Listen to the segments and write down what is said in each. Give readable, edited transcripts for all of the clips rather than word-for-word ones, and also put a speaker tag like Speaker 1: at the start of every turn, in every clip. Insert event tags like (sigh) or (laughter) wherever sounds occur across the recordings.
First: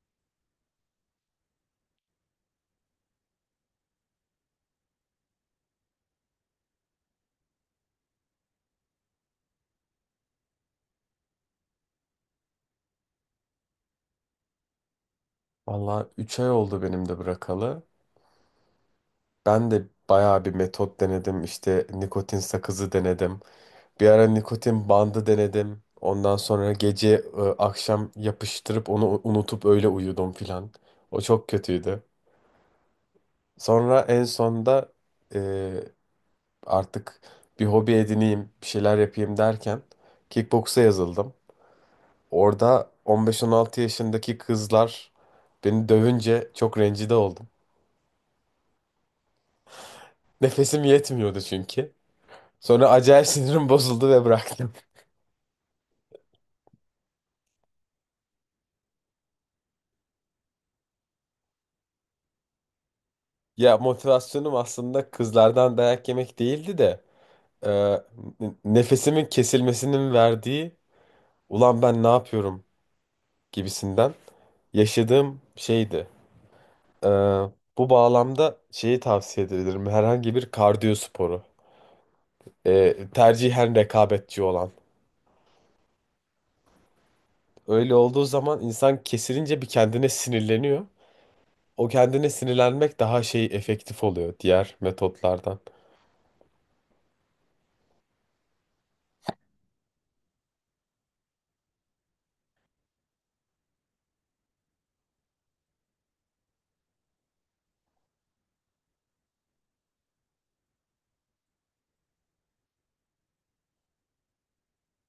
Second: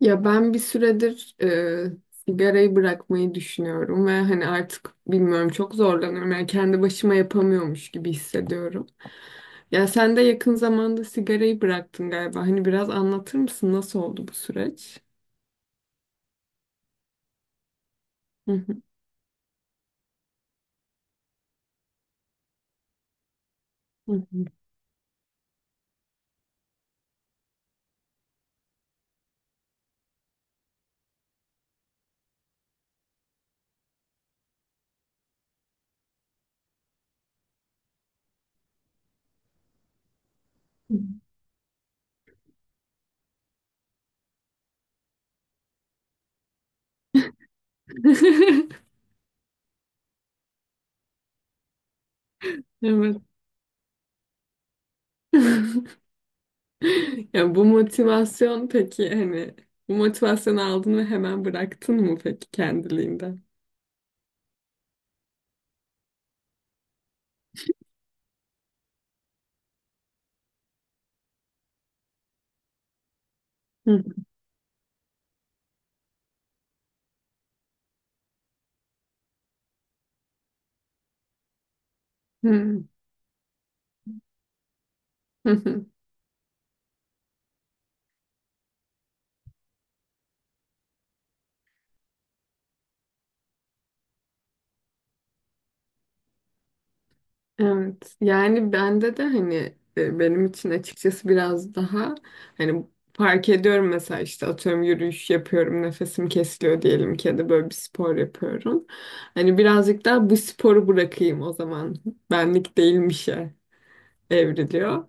Speaker 1: Ya ben bir süredir sigarayı bırakmayı düşünüyorum ve hani artık bilmiyorum, çok zorlanıyorum. Yani kendi başıma yapamıyormuş gibi hissediyorum. Ya sen de yakın zamanda sigarayı bıraktın galiba. Hani biraz anlatır mısın nasıl oldu bu süreç?
Speaker 2: Valla 3 ay oldu benim de bırakalı.
Speaker 1: Hı hı,
Speaker 2: Ben de bayağı bir metot denedim. İşte nikotin sakızı denedim. Bir
Speaker 1: hı
Speaker 2: ara nikotin bandı denedim. Ondan sonra gece akşam yapıştırıp onu unutup öyle uyudum filan. O çok kötüydü. Sonra en sonda e, artık bir hobi edineyim, bir şeyler yapayım derken kickboksa
Speaker 1: hı.
Speaker 2: yazıldım. Orada 15-16 yaşındaki kızlar beni dövünce çok rencide oldum.
Speaker 1: (laughs)
Speaker 2: (laughs) Nefesim yetmiyordu çünkü. Sonra
Speaker 1: Evet.
Speaker 2: acayip sinirim (laughs) bozuldu ve bıraktım.
Speaker 1: (laughs) Ya bu motivasyon peki hani bu motivasyonu aldın ve hemen bıraktın mı peki kendiliğinden?
Speaker 2: Ya motivasyonum aslında kızlardan dayak yemek değildi de e, nefesimin kesilmesinin verdiği ulan ben ne yapıyorum
Speaker 1: Hı
Speaker 2: gibisinden yaşadığım şeydi. E, Bu bağlamda şeyi tavsiye edebilirim. Herhangi bir kardiyo sporu.
Speaker 1: hı.
Speaker 2: Tercihen rekabetçi olan.
Speaker 1: Hı hı.
Speaker 2: Öyle olduğu zaman insan kesilince bir kendine sinirleniyor. O kendine sinirlenmek daha şey efektif oluyor diğer metotlardan.
Speaker 1: Evet, yani bende de hani benim için açıkçası biraz daha hani fark ediyorum, mesela işte atıyorum yürüyüş yapıyorum nefesim kesiliyor diyelim ki ya da böyle bir spor yapıyorum. Hani birazcık daha bu sporu bırakayım o zaman, benlik değilmişe evriliyor.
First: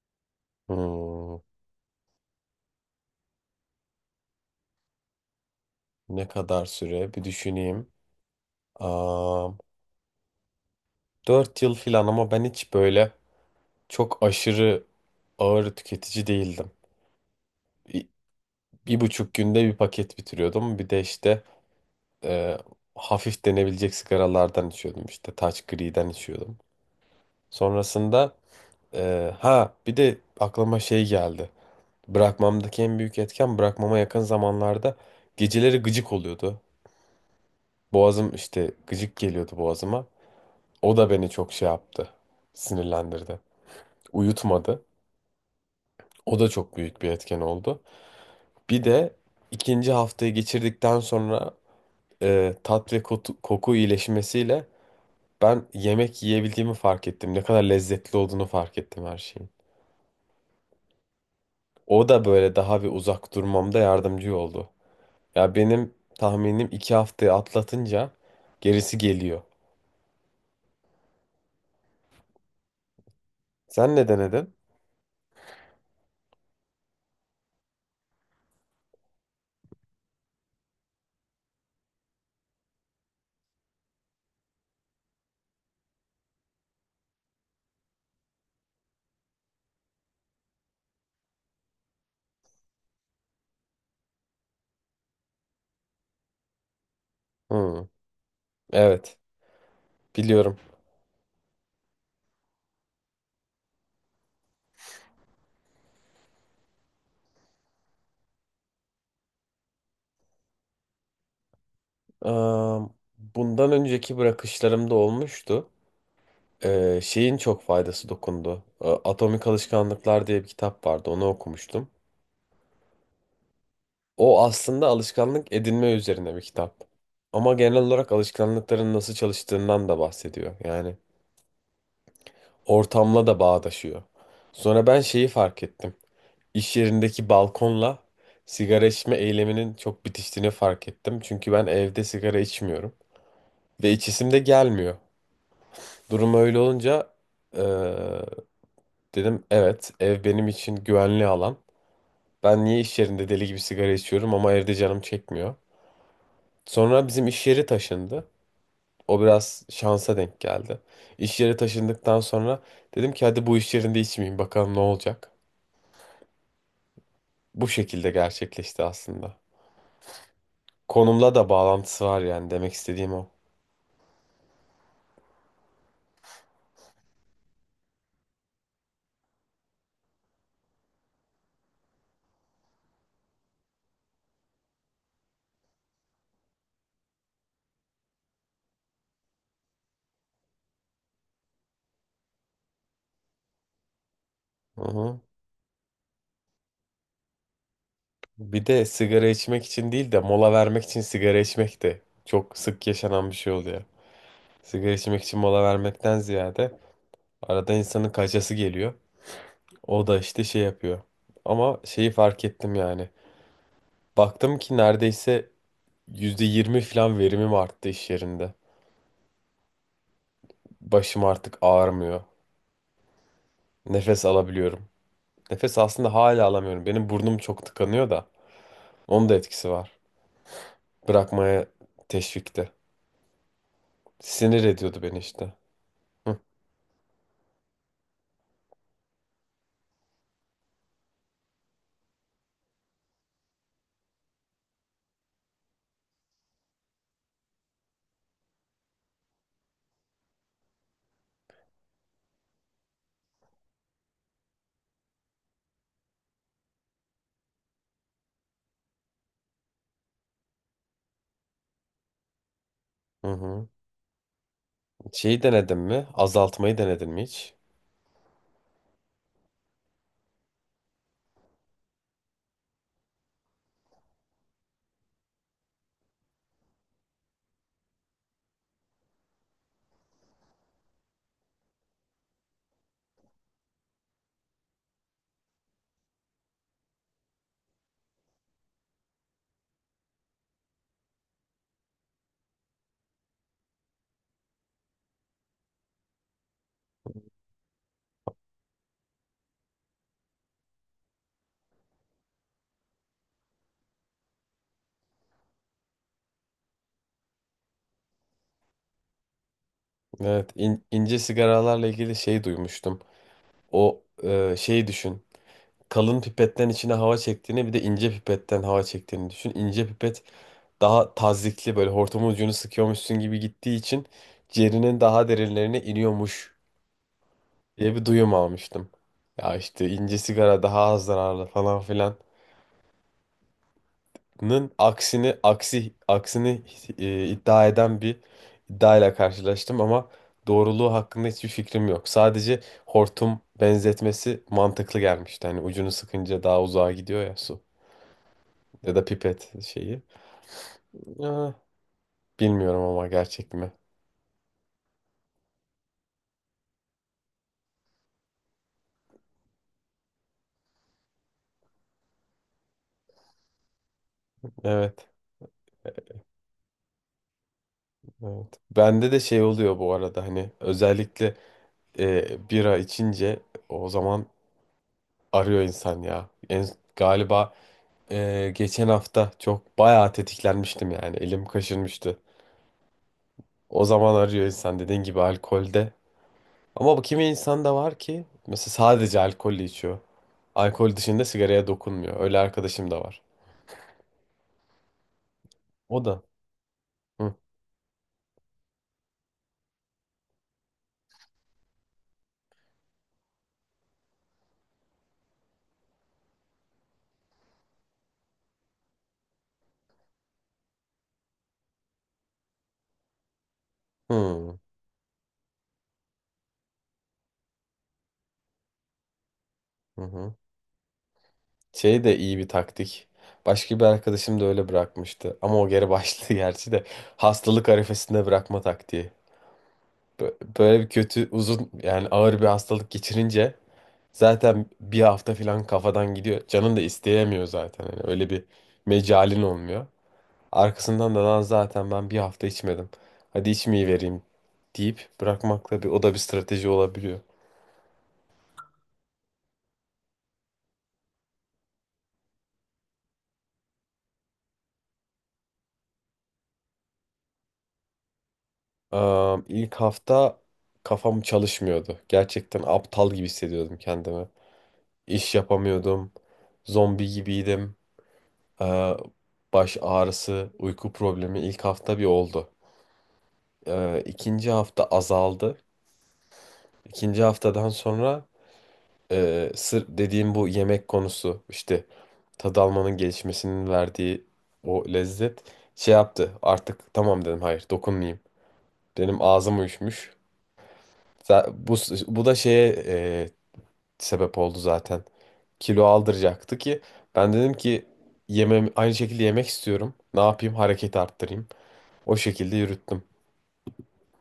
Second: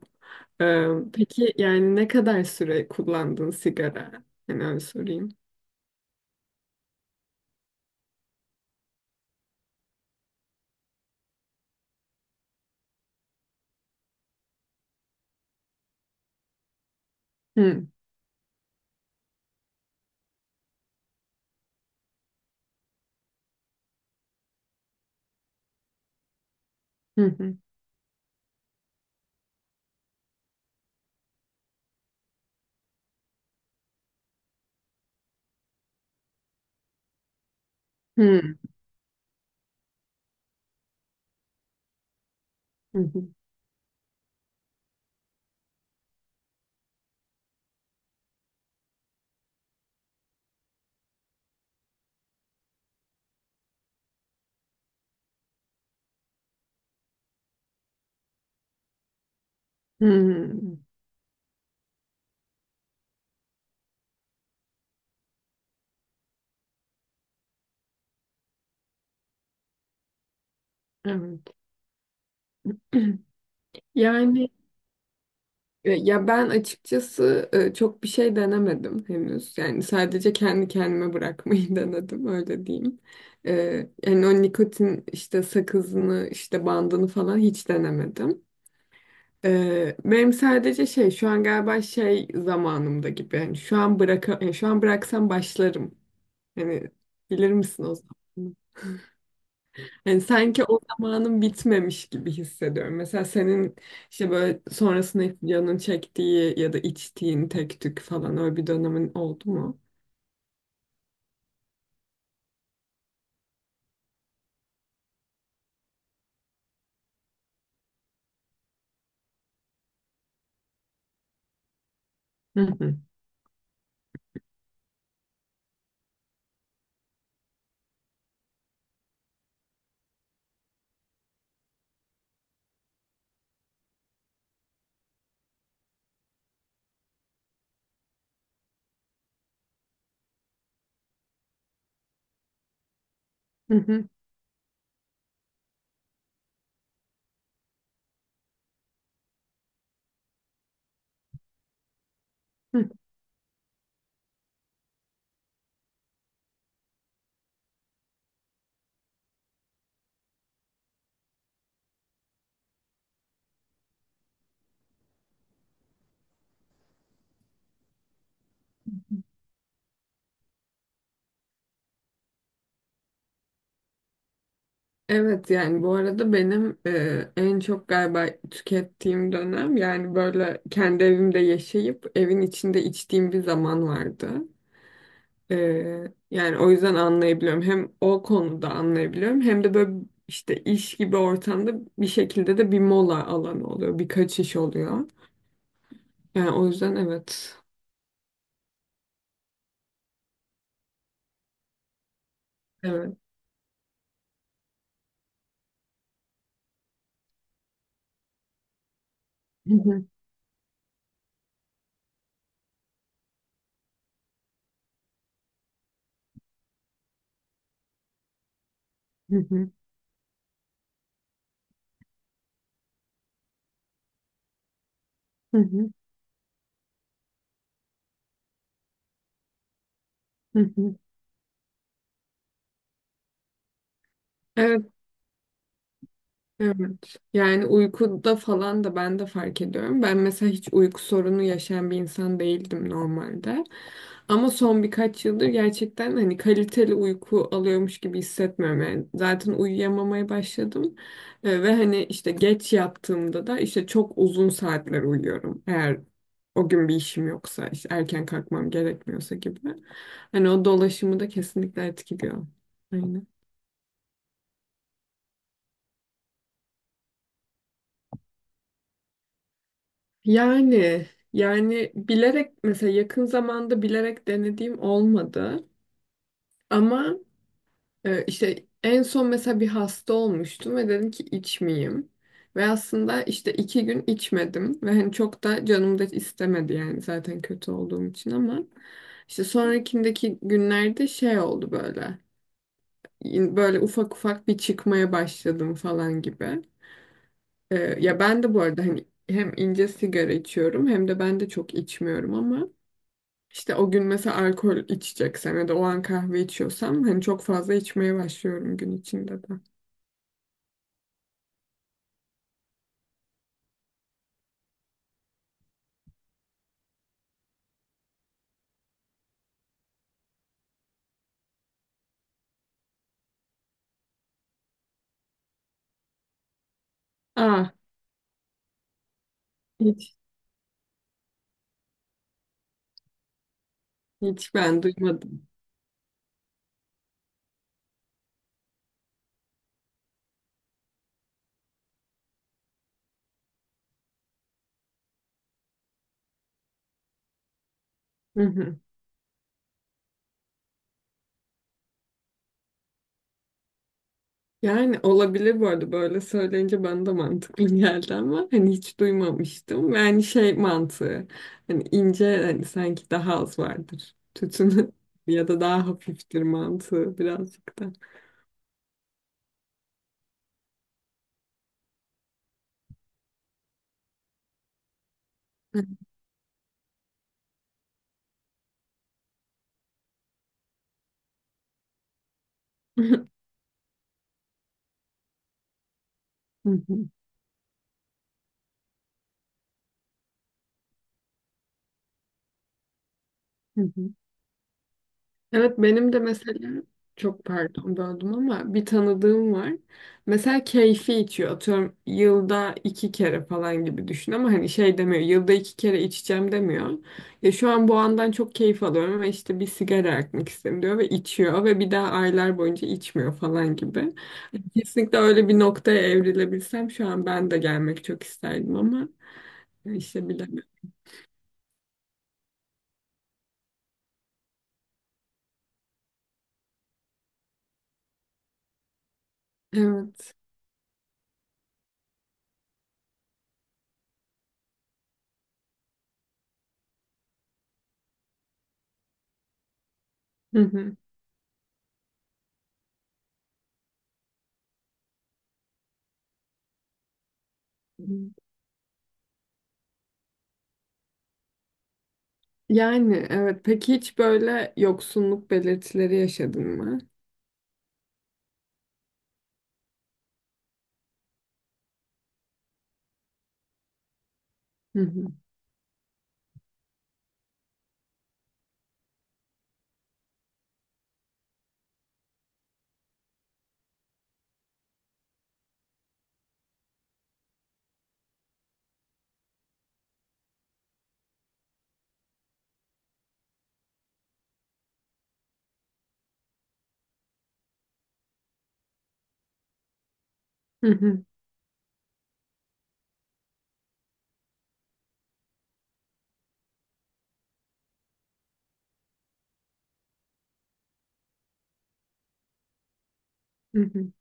Speaker 1: Ee,
Speaker 2: Hmm.
Speaker 1: peki yani ne kadar süre kullandın sigara? Hani öyle sorayım.
Speaker 2: Ne kadar süre? Bir düşüneyim. Aa, 4 yıl filan ama ben hiç böyle çok aşırı ağır tüketici değildim.
Speaker 1: Hı
Speaker 2: Bir, bir buçuk günde bir paket bitiriyordum. Bir de işte e, hafif denebilecek sigaralardan içiyordum. İşte Taç Gri'den içiyordum.
Speaker 1: hı, hı
Speaker 2: Sonrasında ha, bir de aklıma şey geldi. Bırakmamdaki en büyük etken bırakmama yakın zamanlarda geceleri gıcık oluyordu. Boğazım
Speaker 1: hı,
Speaker 2: işte gıcık geliyordu boğazıma. O da beni çok şey yaptı,
Speaker 1: hı hı.
Speaker 2: sinirlendirdi. Uyutmadı. O da çok büyük bir etken oldu. Bir de ikinci haftayı geçirdikten sonra tat ve koku iyileşmesiyle ben yemek yiyebildiğimi fark ettim. Ne kadar lezzetli olduğunu fark ettim her şeyin.
Speaker 1: Hı.
Speaker 2: O da böyle daha bir uzak durmamda yardımcı oldu. Ya benim tahminim 2 haftayı atlatınca gerisi geliyor.
Speaker 1: Evet. (clears throat)
Speaker 2: Sen ne
Speaker 1: Yani
Speaker 2: denedin?
Speaker 1: Ben açıkçası çok bir şey denemedim henüz. Yani sadece kendi kendime bırakmayı (laughs) denedim, öyle diyeyim. E, Yani o nikotin işte sakızını işte bandını falan hiç denemedim. Benim sadece şey, şu an galiba şey zamanımda gibi. Yani şu an yani şu an bıraksam başlarım. Hani bilir misin
Speaker 2: Hı,
Speaker 1: o zaman?
Speaker 2: evet,
Speaker 1: Yani
Speaker 2: biliyorum.
Speaker 1: sanki o zamanın bitmemiş gibi hissediyorum. Mesela senin işte böyle sonrasında canın çektiği ya da içtiğin tek tük falan öyle bir dönemin oldu mu?
Speaker 2: Eee, bundan önceki bırakışlarımda olmuştu. Şeyin çok faydası dokundu. Atomik Alışkanlıklar diye bir kitap vardı. Onu okumuştum.
Speaker 1: Hı hı.
Speaker 2: O aslında alışkanlık edinme üzerine bir kitap. Ama genel olarak alışkanlıkların nasıl çalıştığından da bahsediyor. Yani ortamla da bağdaşıyor. Sonra ben şeyi fark ettim. İş yerindeki balkonla sigara içme eyleminin çok bitiştiğini fark ettim. Çünkü ben evde sigara içmiyorum.
Speaker 1: Hı
Speaker 2: Ve
Speaker 1: hı.
Speaker 2: içisim de gelmiyor. Durum öyle olunca ee, dedim evet ev benim için güvenli alan. Ben niye
Speaker 1: Hı.
Speaker 2: iş yerinde deli gibi sigara içiyorum ama evde canım çekmiyor. Sonra bizim iş yeri taşındı. O biraz şansa denk geldi. İş yeri taşındıktan sonra dedim ki hadi bu iş yerinde içmeyeyim bakalım ne olacak. Bu şekilde gerçekleşti aslında. Konumla da bağlantısı var yani demek istediğim o.
Speaker 1: Evet yani bu arada benim en çok galiba tükettiğim dönem, yani böyle kendi evimde yaşayıp evin içinde içtiğim bir zaman vardı. Yani o yüzden anlayabiliyorum. Hem o konuda anlayabiliyorum hem de böyle işte iş gibi ortamda bir şekilde de bir mola alanı oluyor. Birkaç iş
Speaker 2: Hı
Speaker 1: oluyor.
Speaker 2: hı.
Speaker 1: Yani o yüzden evet.
Speaker 2: Bir de sigara içmek için değil de mola vermek için sigara içmek de çok sık
Speaker 1: Evet.
Speaker 2: yaşanan bir şey oluyor. Sigara içmek için mola vermekten ziyade arada insanın kaçası geliyor. O da işte şey yapıyor. Ama şeyi fark ettim yani. Baktım ki neredeyse %20 falan verimim arttı iş yerinde.
Speaker 1: (laughs)
Speaker 2: Başım artık ağrımıyor. Nefes alabiliyorum. Nefes aslında hala alamıyorum. Benim burnum çok tıkanıyor da. Onun da etkisi var. Bırakmaya teşvikte. Sinir
Speaker 1: Evet,
Speaker 2: ediyordu beni işte. Hı
Speaker 1: evet. Yani uykuda falan da ben de fark ediyorum. Ben mesela hiç uyku sorunu yaşayan bir insan değildim normalde. Ama son birkaç yıldır gerçekten hani kaliteli uyku alıyormuş gibi hissetmiyorum. Yani zaten uyuyamamaya başladım. Ve hani işte geç yattığımda da işte çok uzun saatler uyuyorum. Eğer o gün bir işim yoksa, işte erken kalkmam gerekmiyorsa gibi. Hani o dolaşımı da kesinlikle etkiliyor.
Speaker 2: hı.
Speaker 1: Aynen.
Speaker 2: Hı. Şeyi denedin mi? Azaltmayı denedin mi hiç?
Speaker 1: Yani yani bilerek mesela, yakın zamanda bilerek denediğim olmadı ama işte en son mesela bir hasta olmuştum ve dedim ki içmeyeyim ve aslında işte iki gün içmedim ve hani çok da canım da istemedi yani, zaten kötü olduğum için, ama işte sonrakindeki günlerde şey oldu böyle, böyle ufak ufak bir çıkmaya başladım falan gibi. E, Ya ben de bu arada hani hem ince sigara içiyorum hem de ben de çok içmiyorum ama İşte o gün mesela alkol içeceksem ya da o an kahve içiyorsam hani çok fazla içmeye başlıyorum gün içinde de.
Speaker 2: Evet, ince sigaralarla ilgili şey duymuştum. O şeyi düşün. Kalın pipetten içine hava çektiğini bir de ince pipetten hava çektiğini düşün. İnce pipet daha tazyikli, böyle hortumun ucunu sıkıyormuşsun gibi gittiği için ciğerinin daha derinlerine iniyormuş
Speaker 1: Aa,
Speaker 2: diye bir duyum almıştım. Ya işte ince
Speaker 1: hiç
Speaker 2: sigara daha az zararlı falan filanın
Speaker 1: hiç ben
Speaker 2: aksini
Speaker 1: duymadım.
Speaker 2: aksi aksini iddia eden bir iddiayla karşılaştım ama doğruluğu hakkında hiçbir fikrim yok. Sadece hortum benzetmesi mantıklı gelmişti. Hani ucunu sıkınca daha uzağa gidiyor ya su.
Speaker 1: Hı hı.
Speaker 2: Ya da pipet şeyi. Ah, bilmiyorum ama gerçek mi?
Speaker 1: Yani olabilir, bu arada böyle söyleyince bana da mantıklı (laughs) geldi ama hani hiç duymamıştım. Yani şey mantığı, hani ince, hani sanki daha az vardır tütünü
Speaker 2: Evet,
Speaker 1: (laughs) ya da daha hafiftir mantığı birazcık da.
Speaker 2: evet. Bende de şey oluyor bu arada hani özellikle bira içince o zaman arıyor insan ya. Galiba geçen hafta çok bayağı tetiklenmiştim yani elim kaşınmıştı.
Speaker 1: (laughs)
Speaker 2: O zaman arıyor insan dediğin gibi alkolde.
Speaker 1: Hı
Speaker 2: Ama bu
Speaker 1: hı.
Speaker 2: kimi insan da var ki mesela sadece alkolle içiyor. Alkol dışında sigaraya dokunmuyor. Öyle arkadaşım da var.
Speaker 1: Hı hı. Evet
Speaker 2: O
Speaker 1: benim de
Speaker 2: da.
Speaker 1: mesela,
Speaker 2: Hı
Speaker 1: çok pardon böldüm ama, bir tanıdığım var. Mesela keyfi içiyor. Atıyorum yılda iki kere falan gibi düşün ama hani şey demiyor. Yılda iki kere içeceğim demiyor. Ya şu an bu andan çok keyif alıyorum ama işte bir sigara yakmak istedim diyor ve içiyor ve bir daha aylar boyunca içmiyor falan gibi.
Speaker 2: hı.
Speaker 1: Kesinlikle öyle bir noktaya evrilebilsem şu an ben de gelmek çok isterdim ama
Speaker 2: Hı
Speaker 1: işte
Speaker 2: hı.
Speaker 1: bilemiyorum.
Speaker 2: Şey de iyi bir taktik. Başka bir arkadaşım da öyle bırakmıştı. Ama o geri başladı (laughs) gerçi de. Hastalık arifesinde bırakma taktiği.
Speaker 1: Evet.
Speaker 2: Böyle bir kötü, uzun, yani ağır bir hastalık geçirince zaten bir hafta falan kafadan gidiyor. Canın da isteyemiyor zaten. Hani öyle bir mecalin olmuyor.
Speaker 1: Hı hı.
Speaker 2: Arkasından da lan zaten ben bir hafta içmedim. Hadi içmeyi vereyim deyip bırakmakla, bir o da bir strateji olabiliyor.
Speaker 1: Yani evet. Peki hiç böyle yoksunluk belirtileri yaşadın mı?
Speaker 2: İlk hafta kafam çalışmıyordu. Gerçekten aptal gibi hissediyordum kendimi.
Speaker 1: Hı hı.
Speaker 2: İş yapamıyordum. Zombi gibiydim. Ee, baş ağrısı, uyku problemi ilk hafta bir oldu. İkinci hafta azaldı. İkinci haftadan sonra sır dediğim bu yemek konusu, işte tad almanın gelişmesinin verdiği o lezzet şey yaptı. Artık tamam dedim, hayır, dokunmayayım. Benim ağzım uyuşmuş.
Speaker 1: Hı hı.
Speaker 2: Za- Bu, bu da şeye sebep oldu zaten. Kilo aldıracaktı ki ben dedim ki yemem aynı şekilde, yemek istiyorum. Ne yapayım? Hareket arttırayım. O şekilde yürüttüm.
Speaker 1: Hı hı.